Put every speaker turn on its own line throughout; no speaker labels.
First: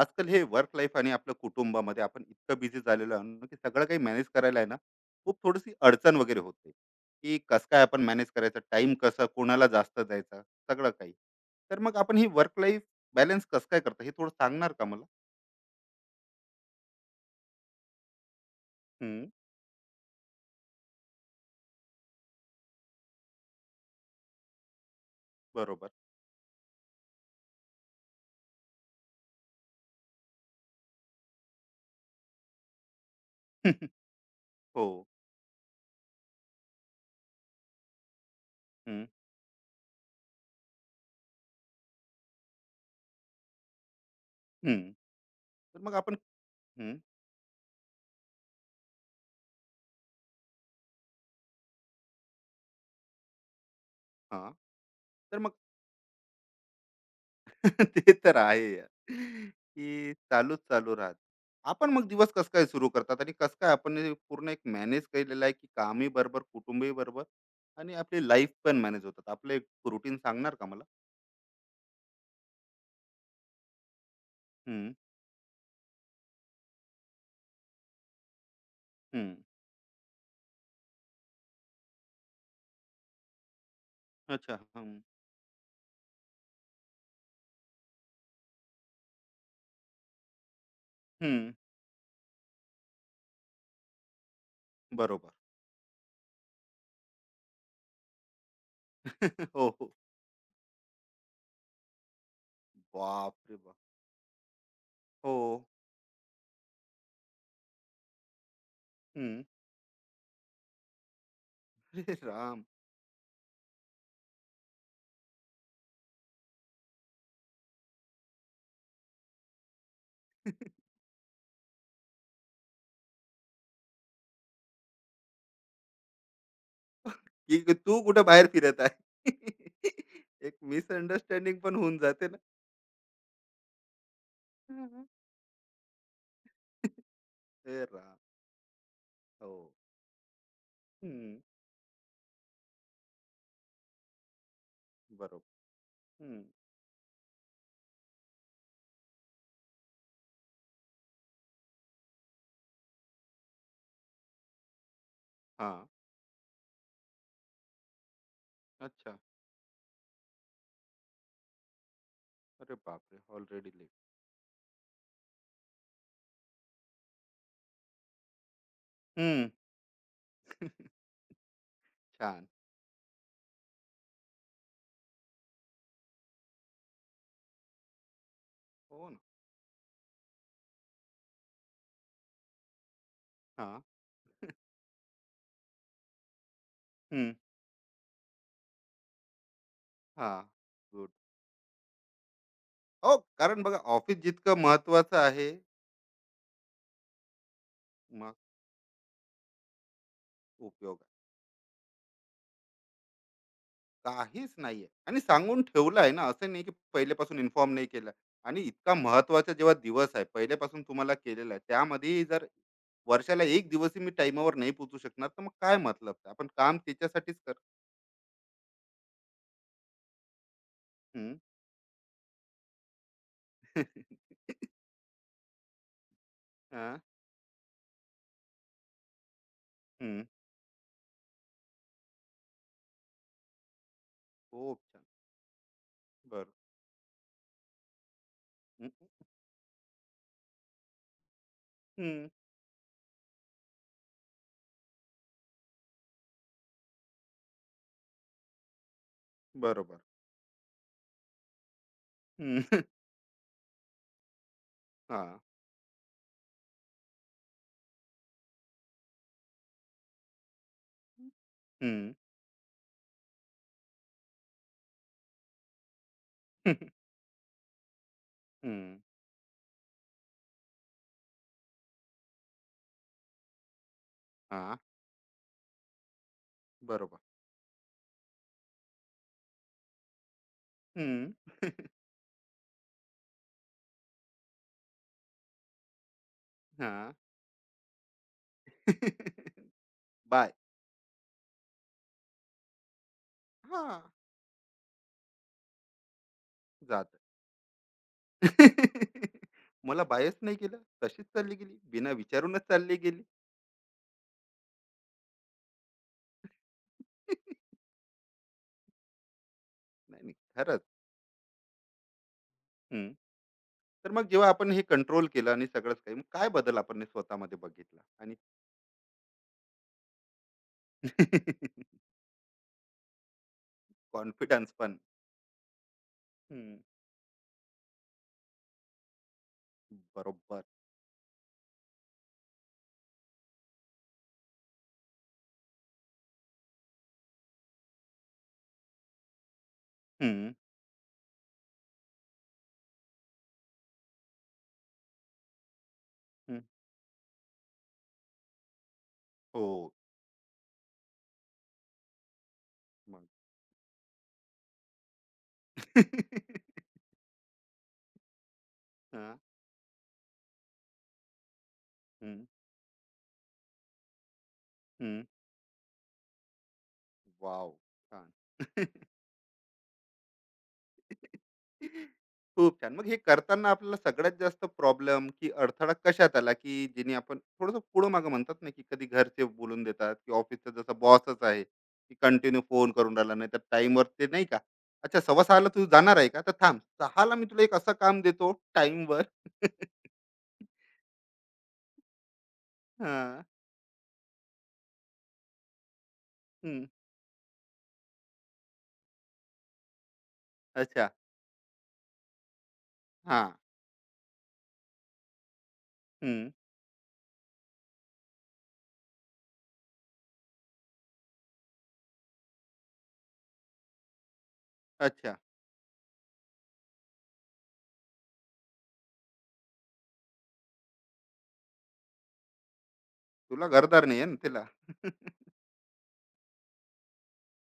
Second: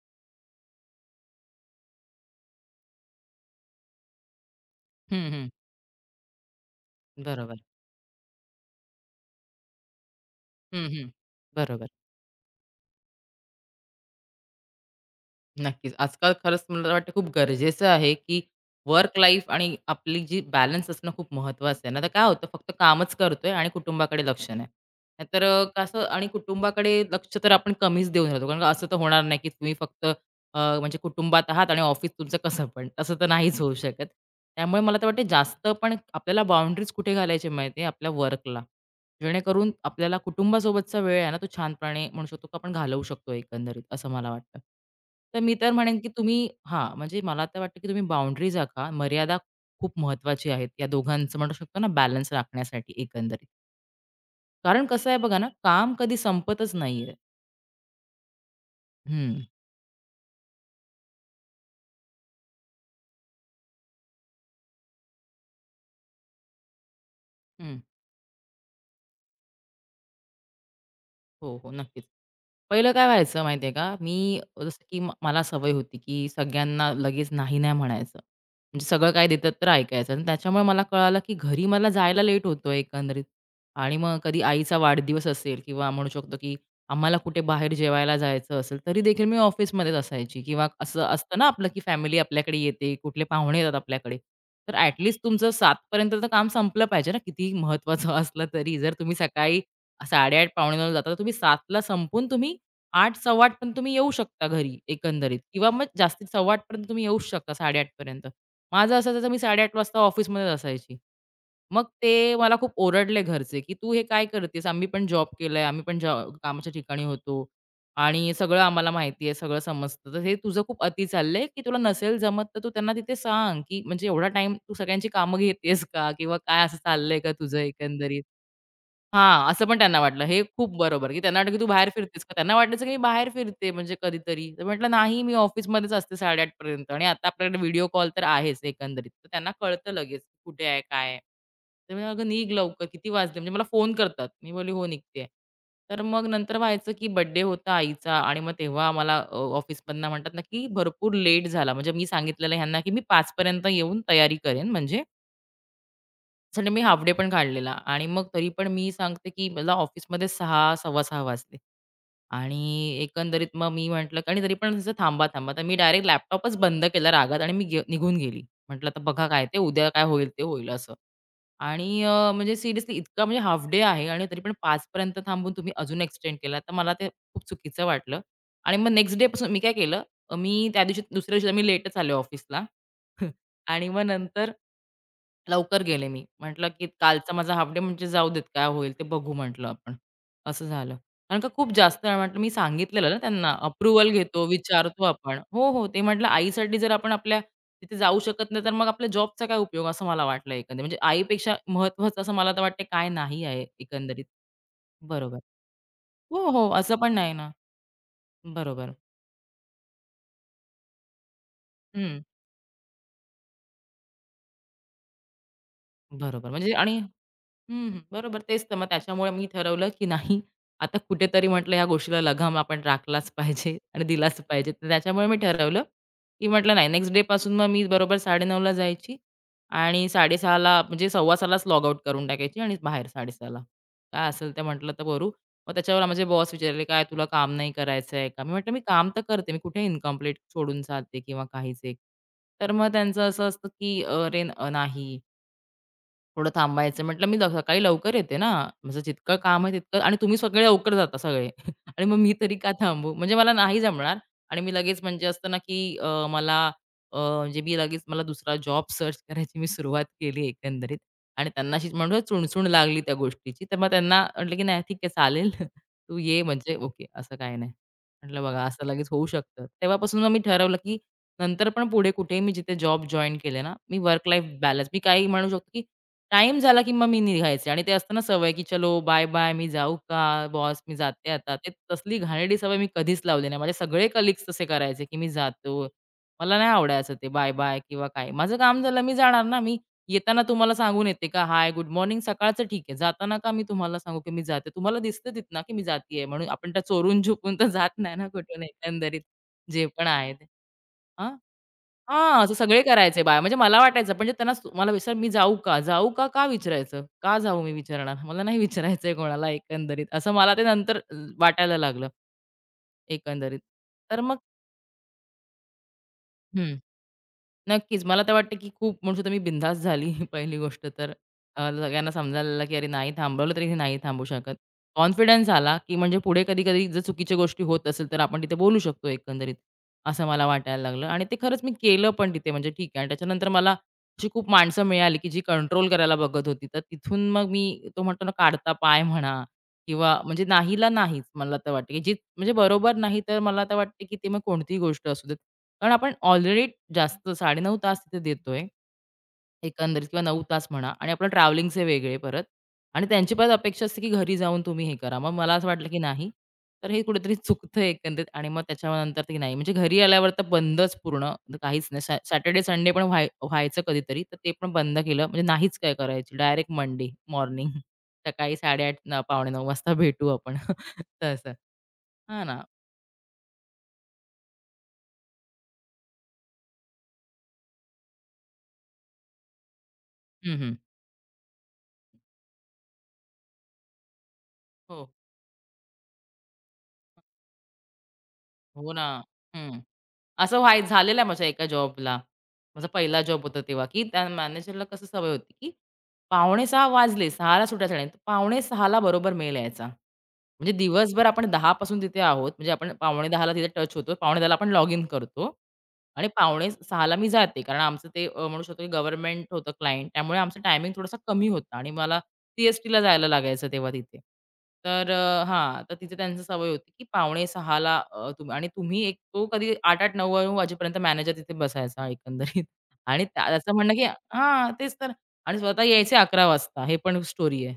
आजकाल हे work life आणि आपल्या कुटुंबामध्ये आपण इतकं बिझी झालेलो आहोत की सगळं काही मॅनेज करायला आहे ना,
हं,
खूप
हं.
थोडीशी अडचण वगैरे होते. की
बरोबर.
कसं काय आपण मॅनेज करायचं, टाइम कसं कोणाला जास्त द्यायचा,
हं,
सगळं
हं.
काही. तर
बरोबर.
मग आपण ही वर्क लाईफ बॅलन्स कसं काय करता, हे थोडं सांगणार का मला?
नक्कीच. आजकाल खरंच मला वाटतं खूप गरजेचं आहे, की वर्क
हम्म,
लाईफ आणि आपली जी बॅलन्स असणं खूप महत्त्वाचं आहे. नाहीतर काय होतं फक्त कामच करतोय आणि कुटुंबाकडे लक्ष नाही. नाहीतर
बरोबर.
कसं आणि कुटुंबाकडे लक्ष तर आपण कमीच देऊन राहतो. कारण का असं तर होणार नाही, की तुम्ही फक्त म्हणजे कुटुंबात आहात आणि ऑफिस तुमचं कसं पण. तसं तर नाहीच होऊ शकत. त्यामुळे
हो.
मला तर वाटतं जास्त पण आपल्याला बाउंडरीज कुठे घालायची माहिती आहे आपल्या वर्कला.
हम्म,
जेणेकरून आपल्याला कुटुंबासोबतचा वेळ आहे ना, तो छानपणे म्हणू शकतो की आपण घालवू शकतो एकंदरीत, असं मला वाटतं.
हम्म.
तर मी तर
तर मग
म्हणेन की
आपण.
तुम्ही हां,
हम्म,
म्हणजे मला तर वाटतं की तुम्ही बाउंडरीज आखा. मर्यादा खूप महत्वाची आहेत. या दोघांचं म्हणू शकतो ना बॅलन्स राखण्यासाठी एकंदरीत.
हा.
कारण कसं आहे बघा
तर
ना,
मग
काम कधी संपतच नाहीये.
ते तर आहे यार,
हं,
की चालूच राहत. आपण मग दिवस कसं काय सुरू करतात आणि कसं काय आपण हे पूर्ण एक मॅनेज केलेलं आहे, की कामही बरोबर, कुटुंबही बरोबर
हं.
आणि आपली लाईफ पण मॅनेज होतात. आपलं एक रुटीन सांगणार का मला?
हो, हो. नक्कीच. पहिलं काय व्हायचं माहिती आहे का, मी जसं
हं,
की मला सवय होती, की सगळ्यांना लगेच नाही, नाही म्हणायचं. म्हणजे सगळं काय
हं.
देतात तर ऐकायचं आणि त्याच्यामुळे मला कळालं, की घरी मला जायला लेट होतोय एकंदरीत आणि मग कधी
अच्छा.
आईचा
हं,
वाढदिवस असेल किंवा म्हणू शकतो, की आम्हाला कुठे बाहेर जेवायला जायचं असेल, तरी देखील मी ऑफिसमध्येच असायची किंवा असं असतं ना
हं.
आपलं, की फॅमिली आपल्याकडे येते, कुठले पाहुणे येतात आपल्याकडे. तर ॲट
बरोबर.
तुमचं 7 तर काम संपलं पाहिजे ना, कितीही महत्त्वाचं असलं तरी. जर तुम्ही सकाळी
हो, हो.
8:30 पावणे 9 जाता, तर तुम्ही 7 ला तुम्ही 8, 8:15
बापरे
पण
बाप!
तुम्ही येऊ शकता घरी
हो.
एकंदरीत किंवा मग जास्तीत 8:15 पर्यंत तुम्ही येऊच शकता 8:30 पर्यंत. माझं असं असायचं मी
हं.
8:30 वाजता ऑफिसमध्येच असायची. मग ते
अरे
मला
राम!
खूप ओरडले घरचे, की "तू हे काय करतेस? आम्ही पण जॉब केलाय, आम्ही पण जॉ कामाच्या ठिकाणी होतो आणि सगळं आम्हाला माहिती आहे, सगळं समजतं. तर हे तुझं खूप अति चाललंय, की तुला नसेल जमत तर तू त्यांना तिथे सांग, की म्हणजे एवढा टाईम तू सगळ्यांची कामं घेतेस का? किंवा काय असं चाललंय का तुझं
की तू
एकंदरीत?"
कुठे बाहेर फिरत आहे.
हां, असं पण त्यांना वाटलं. हे
एक
खूप बरोबर, की त्यांना वाटलं, की
मिसअंडरस्टँडिंग
तू
पण
बाहेर
होऊन
फिरतेस
जाते
का?
ना.
त्यांना वाटायचं, की मी बाहेर फिरते म्हणजे कधीतरी. तर म्हटलं, "नाही, मी ऑफिसमध्येच असते 8:30 पर्यंत आणि
हे
आता आपल्याकडे व्हिडिओ कॉल
राम!
तर आहेच एकंदरीत." तर त्यांना
हो.
कळतं लगेच कुठे आहे, काय आहे.
हं.
तर मी म्हणाले, "अगं निघ लवकर, किती वाजले?" म्हणजे मला फोन करतात. मी बोलली, "हो, निघते."
बरोबर.
तर मग
हं.
नंतर व्हायचं, की बर्थडे होता आईचा आणि मग तेव्हा मला ऑफिसमधनं म्हणतात ना, की भरपूर लेट झाला. म्हणजे मी सांगितलेलं ह्यांना, की मी 5 येऊन तयारी करेन म्हणजे
हां.
साठी मी हाल्फ डे पण काढलेला आणि मग तरी पण मी
अच्छा.
सांगते, की मला ऑफिसमध्ये 6, 6:15 वाजले
अरे
आणि
बापरे!
एकंदरीत मग
ऑलरेडी
मी
लेट.
म्हटलं आणि तरी पण असं थांबा-थांबा. तर मी डायरेक्ट लॅपटॉपच बंद केला रागात आणि मी निघून गेली. म्हटलं आता बघा काय
हं.
ते उद्या काय होईल ते होईल असं. आणि
छान.
म्हणजे सिरियसली इतका म्हणजे हाल्फ डे आहे आणि तरी पण 5 पर्यंत थांबून तुम्ही अजून एक्सटेंड केला, तर मला ते खूप चुकीचं वाटलं. आणि मग
हो
नेक्स्ट
ना.
डे पासून मी काय केलं, मी त्या दिवशी दुसऱ्या दिवशी मी लेटच आले ऑफिसला
हां.
आणि मग नंतर लवकर गेले मी. म्हटलं, की
हं.
कालचा माझा हाल्फ डे म्हणजे जाऊ देत काय होईल ते बघू म्हटलं आपण.
हां.
असं झालं.
गुड.
कारण का खूप जास्त वेळा म्हटलं मी सांगितलेलं ना
हो,
त्यांना
कारण बघा
अप्रूव्हल
ऑफिस
घेतो,
जितकं
विचारतो
महत्त्वाचं
आपण.
आहे,
हो, हो. ते म्हटलं आईसाठी जर आपण आपल्या तिथे जाऊ
मग
शकत नाही, तर मग आपल्या जॉबचा काय उपयोग असं मला वाटलं एकंदरीत. म्हणजे
उपयोग
आईपेक्षा महत्त्वाचं असं मला तर वाटते काय नाही आहे एकंदरीत.
काहीच नाहीये. आणि
बरोबर.
सांगून ठेवलं आहे ना,
हो,
असं नाही
हो.
की
असं पण नाही
पहिल्यापासून
ना.
इन्फॉर्म नाही केलं. आणि
बरोबर.
इतका महत्वाचा जेव्हा दिवस आहे, पहिल्यापासून तुम्हाला केलेला आहे,
हं.
त्यामध्येही जर वर्षाला 1 दिवसही मी टाईमावर नाही पोहोचू शकणार, तर मग काय मतलब आहे? आपण
बरोबर. म्हणजे
काम
आणि
त्याच्यासाठीच कर.
हं, हं. बरोबर. तेच तर मग त्याच्यामुळे मी ठरवलं, की नाही आता
हं.
कुठेतरी म्हटलं ह्या गोष्टीला लगाम आपण राखलाच पाहिजे आणि दिलाच पाहिजे. तर त्याच्यामुळे मी ठरवलं, की म्हटलं नाही
हां.
नेक्स्ट डेपासून मग मी बरोबर 9:30ला जायची आणि
हं.
6:30ला म्हणजे 6:15लाच लॉग आउट करून टाकायची आणि बाहेर 6:30ला. काय असेल ते
खूप
म्हटलं
छान.
तर करू. मग त्याच्यावर माझे बॉस विचारले, "काय तुला काम नाही करायचं आहे का?" मी म्हटलं, "मी
हं,
काम तर करते. मी कुठे इन्कम्प्लीट सोडून जाते किंवा काहीच एक."
हं,
तर मग त्यांचं असं असतं, की "अरे, नाही." थोडं थांबायचं. म्हटलं मी सकाळी लवकर येते ना, माझं जितकं काम आहे
बरोबर.
तितकं आणि तुम्ही सगळे लवकर जाता सगळे आणि मग मी तरी का
हं,
थांबू? म्हणजे मला नाही जमणार आणि मी लगेच म्हणजे
हां.
असतं ना, की मला म्हणजे मी लगेच मला दुसरा जॉब सर्च करायची मी सुरुवात केली एकंदरीत आणि त्यांना अशी
हं,
म्हणून चुणचुण लागली त्या गोष्टीची. तर मग त्यांना म्हटलं, की "नाही ठीक आहे चालेल, तू ये
हं,
म्हणजे
हां,
ओके, असं काही नाही." म्हटलं बघा असं लगेच होऊ शकतं. तेव्हापासून मग मी ठरवलं, की नंतर पण पुढे कुठेही मी जिथे जॉब जॉइन केले ना, मी वर्क लाईफ बॅलन्स मी काही म्हणू शकतो, की टाईम झाला की मग
बरोबर.
मी निघायचे आणि ते असतं ना सवय, की चलो बाय-बाय, मी जाऊ का? बॉस, मी जाते
हं,
आता. ते तसली घाणेरडी सवय मी कधीच लावली नाही. माझे सगळे कलीग्स तसे करायचे, की मी जातो. मला नाही
हां.
आवडायचं ते बाय-बाय किंवा काय. माझं काम झालं मी जाणार ना. मी येताना
बाय.
तुम्हाला सांगून येते का हाय, गुड मॉर्निंग सकाळचं ठीक आहे. जाताना का मी तुम्हाला
हां,
सांगू की मी जाते. तुम्हाला दिसतं तिथनं की मी जातीये म्हणून आपण त्या
जातं.
चोरून-छुपून तर जात नाही ना कुठून एकंदरीत जे
मला
पण आहे
बायच
ते.
नाही केलं. तशीच
हां.
चालली गेली. बिना
हां, असं
विचारूनच
सगळे
चालली
करायचे
गेली.
बाया. म्हणजे मला वाटायचं म्हणजे त्यांना मला विचार मी जाऊ का? जाऊ का? का विचारायचं? का जाऊ मी विचारणार? मला नाही विचारायचंय कोणाला एकंदरीत.
नाही,
असं
नाही,
मला ते
खरंच.
नंतर वाटायला लागलं.
हं.
एकंदरीत.
तर
तर
मग
मग
जेव्हा आपण हे कंट्रोल केलं आणि सगळंच काही, मग काय
हं.
बदल आपण हे स्वतःमध्ये बघितला?
नक्कीच. मला तर
आणि
वाटतं, की खूप म्हणू शकतो मी बिनधास्त झाली पहिली गोष्ट तर. सगळ्यांना समजायला लागलं, की अरे नाही थांबवलं तरी हे नाही थांबू शकत.
कॉन्फिडन्स पण.
कॉन्फिडन्स आला, की म्हणजे पुढे
हं,
कधी-कधी जर चुकीच्या गोष्टी होत असेल, तर आपण तिथे बोलू शकतो एकंदरीत, असं मला
बरोबर.
वाटायला लागलं. आणि ते खरंच मी केलं पण तिथे म्हणजे ठीक आहे. आणि त्याच्यानंतर मला अशी खूप माणसं मिळाली, की जी कंट्रोल करायला बघत होती. तर तिथून मग मी तो म्हणतो ना काढता पाय म्हणा किंवा म्हणजे
हं,
नाहीला नाहीच मला तर वाटतं, की जी म्हणजे बरोबर नाही तर मला तर वाटतं, की ते मग कोणतीही गोष्ट असू दे. कारण आपण
हं.
ऑलरेडी जास्त 9.5 तास तिथे देतोय
हो,
एकंदरीत किंवा 9 तास म्हणा आणि आपलं ट्रॅव्हलिंगचे वेगळे परत आणि
मग.
त्यांची परत अपेक्षा असते की घरी जाऊन तुम्ही हे करा. मग मला असं वाटलं की नाही, तर हे कुठेतरी चुकतंय एकंदरीत आणि मग त्याच्यानंतर
हां,
ते नाही. म्हणजे घरी आल्यावर तर बंदच पूर्ण काहीच नाही.
हं,
सॅटर्डे, संडे पण व्हायचं कधीतरी, तर ते पण बंद
हं.
केलं. म्हणजे नाहीच काय करायची. Direct Monday morning
wow! छान.
सकाळी 8:30 पावणे 9 वाजता भेटू आपण. तसं. हां ना.
खूप छान. मग हे करताना आपल्याला सगळ्यात जास्त प्रॉब्लेम की अडथळा कशात आला, की जेणे आपण थोडंसं पुढं-मागं म्हणतात ना, की कधी घरचे बोलून देतात की
हं,
ऑफिसचा
हं.
जसा बॉसच आहे, की कंटिन्यू फोन करून राहिला, नाहीतर टाईमवर ते नाही का,
हो.
"अच्छा, 6:15 ला तू जाणार आहे का? तर थांब, 6 मी तुला एक असं काम देतो
हो ना.
टाईमवर."
हं. असं व्हाय झालेलं आहे माझ्या एका जॉबला. माझा पहिला जॉब
हां.
होता तेव्हा, की त्या मॅनेजरला कसं सवय होती, की पावणे
हं.
6 वाजले, 6 ला सुटायचा पावणे 6 बरोबर मेल यायचा. म्हणजे
अच्छा.
दिवसभर आपण 10 पासून तिथे आहोत. म्हणजे आपण पावणे 10 ला
हां.
तिथे टच होतो. पावणे 10 ला आपण लॉग इन करतो आणि
हं.
पावणे 6 मी जाते. कारण आमचं ते म्हणू शकतो की गव्हर्नमेंट होतं क्लायंट त्यामुळे आमचा टायमिंग थोडासा कमी होता आणि मला सी-एस-टीला जायला लागायचं तेव्हा तिथे. तर
अच्छा.
हां, तर तिथे त्यांची सवय होती, की पावणे 6ला तुम्ही आणि तुम्ही एक तो कधी 8-8, 9-9 वाजेपर्यंत मॅनेजर तिथे बसायचा एकंदरीत आणि त्या
तुला
त्याचं म्हणणं, की
घरदार नाही आहे ना तिला.
हां, तेच तर आणि स्वतः यायचे 11 वाजता. हे पण स्टोरी आहे.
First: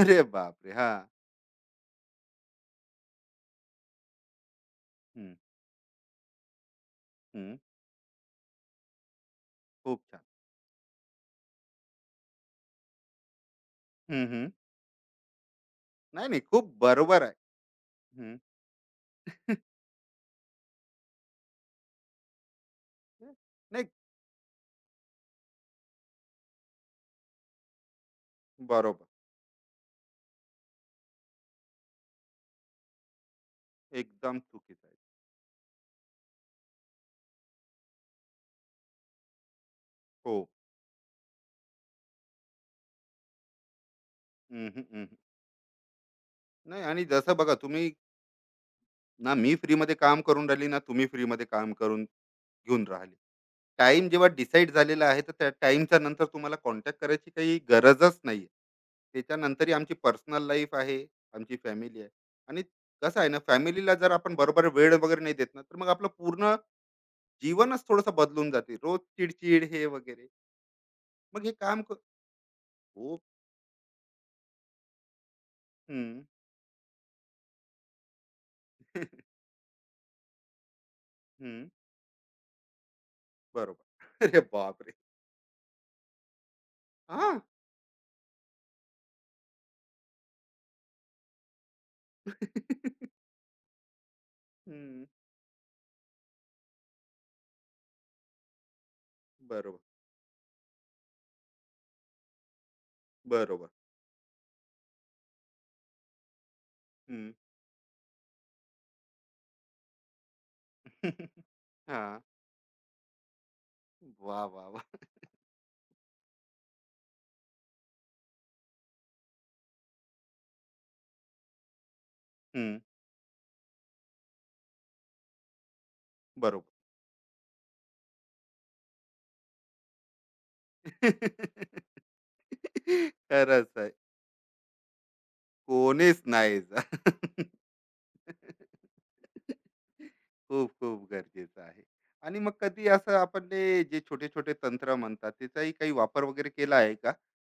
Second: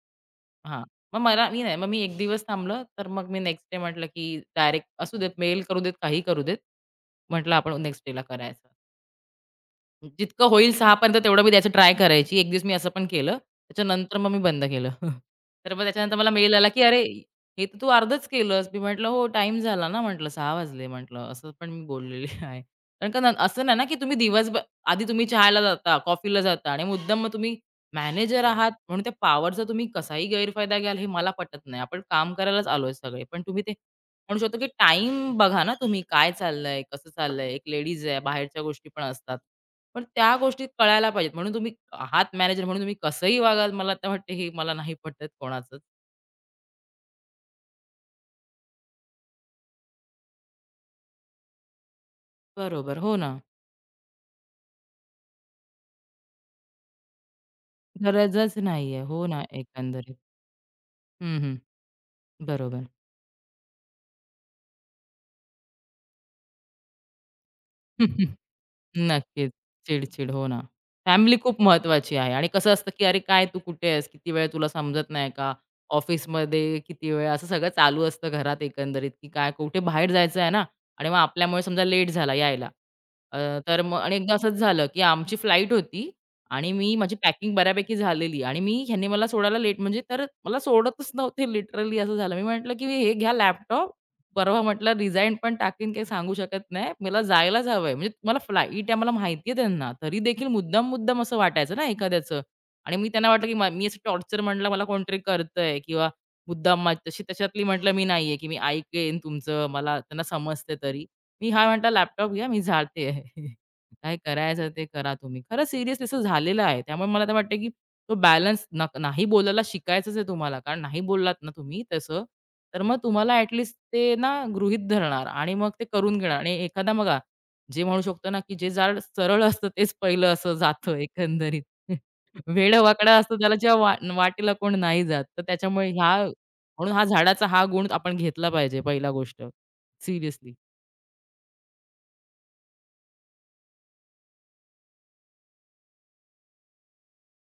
अरे बापरे!
हां,
हां.
मग मला मी नाही, मग मी 1 दिवस थांबलं, तर मग मी नेक्स्ट डे म्हटलं, की डायरेक्ट असू
हं.
देत, मेल करू देत, काही करू देत. म्हटलं
हं.
आपण नेक्स्ट डेला करायचं.
खूप छान.
जितकं होईल 6 पर्यंत तेवढं मी द्यायचं ट्राय करायची. एक दिवस मी असं पण केलं. त्याच्यानंतर मग मी बंद केलं. तर मग त्याच्यानंतर
नाही,
मला
नाही.
मेल आला,
खूप
की "अरे,
बरोबर आहे.
हे तर तू अर्धच
हं.
केलंस." मी म्हटलं, "हो, टाइम झाला ना," म्हटलं, "6 वाजले," म्हटलं, असं पण मी बोललेली आहे. कारण का असं नाही ना,
नाही,
की तुम्ही दिवसभर आधी तुम्ही चहाला जाता, कॉफीला जाता आणि मुद्दाम मग तुम्ही मॅनेजर आहात म्हणून
बरोबर.
त्या पॉवरचा तुम्ही कसाही गैरफायदा घ्याल, हे मला पटत नाही. आपण काम करायलाच आलोय सगळे. पण तुम्ही ते म्हणू
एकदम
शकतो, की
चुकीचं आहे.
टाईम बघा ना तुम्ही, काय चाललंय, कसं चाललंय. एक लेडीज आहे, बाहेरच्या गोष्टी पण असतात. पण त्या
हो.
गोष्टी कळायला पाहिजेत. म्हणून तुम्ही आहात मॅनेजर म्हणून तुम्ही कसंही वागाल मला तर वाटते हे
हं,
मला
हं,
नाही
हं.
पटत कोणाचंच.
नाही, आणि जसं बघा तुम्ही, ना मी फ्रीमध्ये काम करून राहिली ना तुम्ही फ्रीमध्ये काम करून घेऊन
बरोबर.
राहिले.
हो ना.
टाइम जेव्हा डिसाईड झालेला आहे, तर त्या टाईमच्या नंतर तुम्हाला कॉन्टॅक्ट करायची काही गरजच नाही.
गरजच नाहीये. हो ना,
त्याच्यानंतरही आमची
एकंदरीत.
पर्सनल लाईफ आहे,
हं, हं.
आमची फॅमिली आहे आणि
बरोबर.
कसं आहे ना, फॅमिलीला जर आपण बरोबर वेळ वगैरे नाही देत ना, तर मग आपलं पूर्ण जीवनच थोडंसं बदलून जाते. रोज
नक्कीच.
चिड हे वगैरे.
चिड-चिड. हो ना. फॅमिली
मग हे
खूप
काम क.
महत्त्वाची आहे आणि कसं असतं, की "अरे
हो.
काय तू कुठे आहेस? किती वेळ तुला समजत नाही का?
हं.
ऑफिसमध्ये किती वेळ?" असं सगळं चालू असतं घरात एकंदरीत, की काय कुठे बाहेर जायचं आहे ना आणि मग
हं.
आपल्यामुळे समजा लेट झाला यायला. अ, तर मग
बरोबर.
आणि एकदा
अरे
असंच झालं,
बापरे!
की आमची फ्लाइट होती आणि मी माझी
हां.
पॅकिंग बऱ्यापैकी झालेली आणि मी ह्यांनी मला सोडायला लेट म्हणजे तर मला सोडतच नव्हते लिटरली असं झालं. मी म्हटलं, की "हे घ्या लॅपटॉप परवा म्हटलं
हं.
रिझाइन पण टाकीन काही सांगू शकत नाही. मला जायलाच हवंय. म्हणजे मला फ्लाइट आहे मला माहिती
बरोबर,
त्यांना. तरी देखील मुद्दाम-मुद्दाम असं वाटायचं ना एखाद्याचं आणि मी त्यांना वाटलं, की
बरोबर.
मी असं टॉर्चर म्हटलं मला कोणतरी करतंय किंवा मुद्दाम तशी
हं.
त्याच्यातली म्हटलं मी नाहीये, की मी ऐकेन तुमचं मला त्यांना समजते तरी. मी हा म्हटला
हां.
लॅपटॉप घ्या मी जाते. काय
वाह, वाह,
करायचं ते
वाह!
करा तुम्ही. खरं सिरियसली असं झालेलं आहे. त्यामुळे मला तर वाटतं, की तो बॅलन्स नाही बोलायला शिकायचंच आहे तुम्हाला. कारण नाही बोललात ना तुम्ही तसं,
हं.
तर मग तुम्हाला ते ना गृहीत धरणार आणि मग ते करून घेणार आणि
बरोबर.
एखादा बघा, जे म्हणू शकतो ना, की जे झाड सरळ असतं तेच पहिलं असं जातं एकंदरीत. वेडं-वाकडं असतं त्याला जेव्हा
खरंच आहे.
वाटेला कोण नाही जात. तर त्याच्यामुळे ह्या
कोणीच नाही जा.
म्हणून हा झाडाचा हा गुण आपण घेतला पाहिजे पहिला गोष्ट. सिरियसली.
खूप खूप गरजेचं आहे. आणि मग कधी असं आपण ते जे छोटे-छोटे तंत्र म्हणतात त्याचाही काही वापर वगैरे केला आहे का?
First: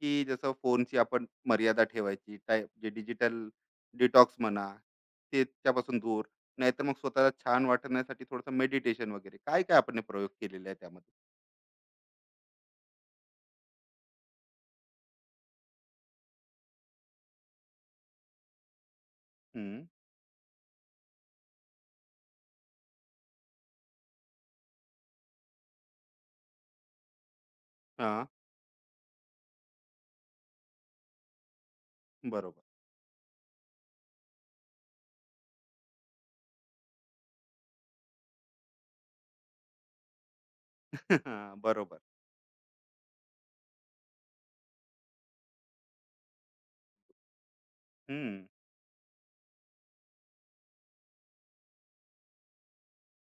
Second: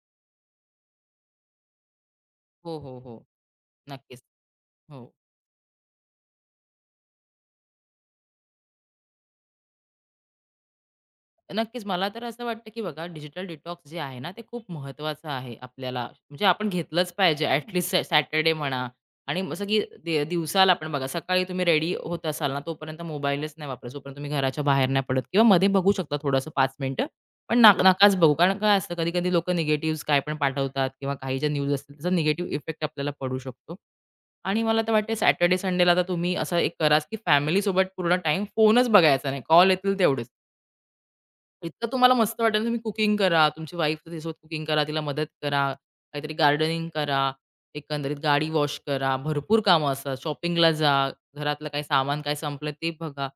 की जसं फोनची आपण मर्यादा ठेवायची, टाय
हो,
जे
हो, हो.
डिजिटल
नक्कीच.
डिटॉक्स म्हणा,
हो.
ते त्यापासून दूर, नाहीतर मग स्वतःला छान वाटण्यासाठी थोडंसं मेडिटेशन वगैरे, काय-काय आपण हे प्रयोग केलेले आहे त्यामध्ये?
नक्कीच. मला तर असं वाटतं, की बघा डिजिटल डिटॉक्स जे आहे ना, ते खूप महत्त्वाचं आहे आपल्याला. म्हणजे आपण घेतलंच पाहिजे ॲटलीस्ट सॅटर्डे म्हणा आणि जसं की
हं.
दिवसाला आपण बघा सकाळी तुम्ही रेडी होत असाल ना, तोपर्यंत मोबाईलच नाही वापरायचा. जोपर्यंत तुम्ही घराच्या बाहेर नाही पडत किंवा मध्ये बघू शकता थोडंसं 5 मिनिटं. पण ना नकाच
हां.
बघू. कारण काय असतं कधी-कधी लोकं निगेटिव्हज काय पण पाठवतात किंवा काही ज्या न्यूज असतील त्याचा निगेटिव्ह
बरोबर.
इफेक्ट आपल्याला पडू शकतो. आणि मला तर वाटते सॅटर्डे संडेला तर तुम्ही असं एक कराच, की फॅमिलीसोबत पूर्ण टाईम फोनच बघायचा नाही. कॉल येतील तेवढेच.
हां.
इतकं
बरोबर.
तुम्हाला मस्त वाटेल तुम्ही कुकिंग करा, तुमची वाईफ तिच्यासोबत कुकिंग करा, तिला मदत करा, काहीतरी गार्डनिंग करा, एकंदरीत गाडी
हं.
वॉश करा, भरपूर कामं असतात. शॉपिंगला जा, घरातलं काही सामान काय संपलं ते बघा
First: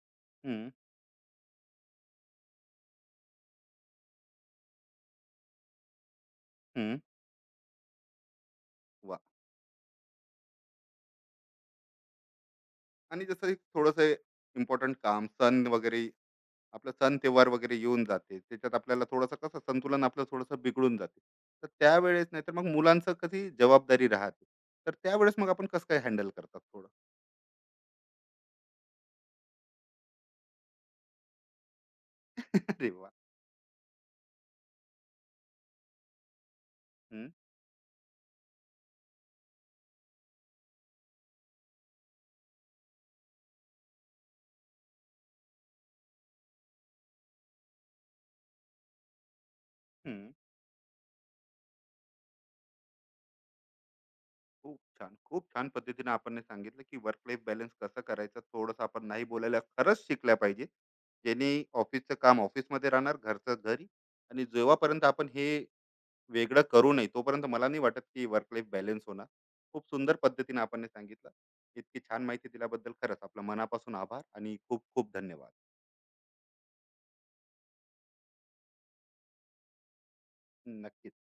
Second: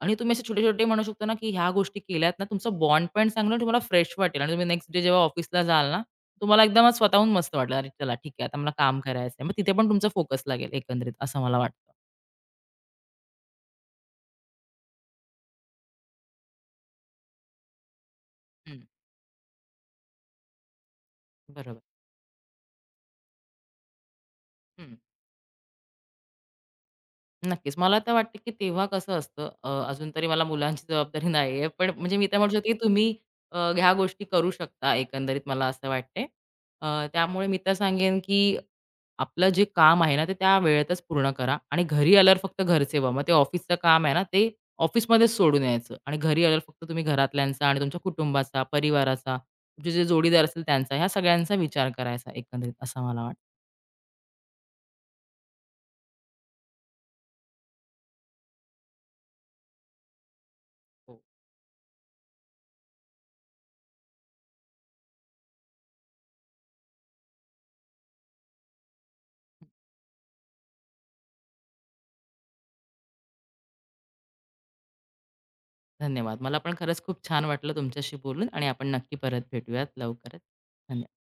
आणि तुम्ही असे
हं.
छोटे-छोटे म्हणू शकता ना, की ह्या गोष्टी केल्यात ना, तुमचा बॉन्ड पण चांगला आणि तुम्हाला फ्रेश वाटेल आणि तुम्ही नेक्स्ट डे जेव्हा ऑफिसला जाल ना, तुम्हाला एकदमच
हं.
स्वतःहून मस्त वाटेल, "अरे चला ठीक आहे, आता मला काम
वाह!
करायचंय." मग तिथे पण तुमचा फोकस लागेल एकंदरीत असं मला वाटतं.
आणि जसं एक थोडंसं काम, सण वगैरे, आपलं सण त्योहार वगैरे येऊन जाते त्याच्यात
हं,
आपल्याला थोडंसं कसं संतुलन आपलं थोडंसं बिघडून जाते, तर
बरोबर.
त्यावेळेस, नाही तर मग मुलांचं कधी जबाबदारी राहते, तर
हं.
त्यावेळेस मग आपण कसं काय हँडल करतात थोडं?
नक्कीच. मला तर वाटतं, की तेव्हा कसं असतं अजून तरी मला मुलांची जबाबदारी नाही आहे. पण म्हणजे मी तर म्हणू शकते, की
अरे वा.
तुम्ही ह्या गोष्टी करू शकता एकंदरीत मला असं वाटते.
हम्म,
त्यामुळे मी तर सांगेन, की आपलं जे काम आहे ना, ते त्या वेळेतच पूर्ण करा आणि घरी आल्यावर फक्त घरचे व्हा. मग ते ऑफिसचं काम आहे ना, ते ऑफिसमध्येच सोडून यायचं आणि घरी आल्यावर फक्त तुम्ही घरातल्यांचा आणि तुमच्या कुटुंबाचा, परिवाराचा, तुमचे जे
हम्म.
जोडीदार असतील त्यांचा, ह्या सगळ्यांचा विचार करायचा एकंदरीत असं मला वाटतं.
खूप छान, खूप छान पद्धतीने आपण हे सांगितलं, की वर्क लाईफ बॅलन्स कसं करायचं. थोडंसं आपण नाही बोलायला खरंच शिकल्या पाहिजे,
हो.
ज्याने ऑफिसचं काम ऑफिसमध्ये राहणार, घरचं घरी. आणि जेव्हापर्यंत आपण हे वेगळं करू नये, तोपर्यंत मला नाही वाटत की वर्क लाईफ बॅलन्स होणार. खूप सुंदर पद्धतीने आपण हे सांगितलं. इतकी छान माहिती दिल्याबद्दल खरंच आपलं मनापासून आभार आणि खूप खूप धन्यवाद.
धन्यवाद. मला पण खरंच खूप छान वाटलं तुमच्याशी बोलून आणि आपण नक्की परत भेटूयात लवकरच. धन्यवाद.
नक्कीच.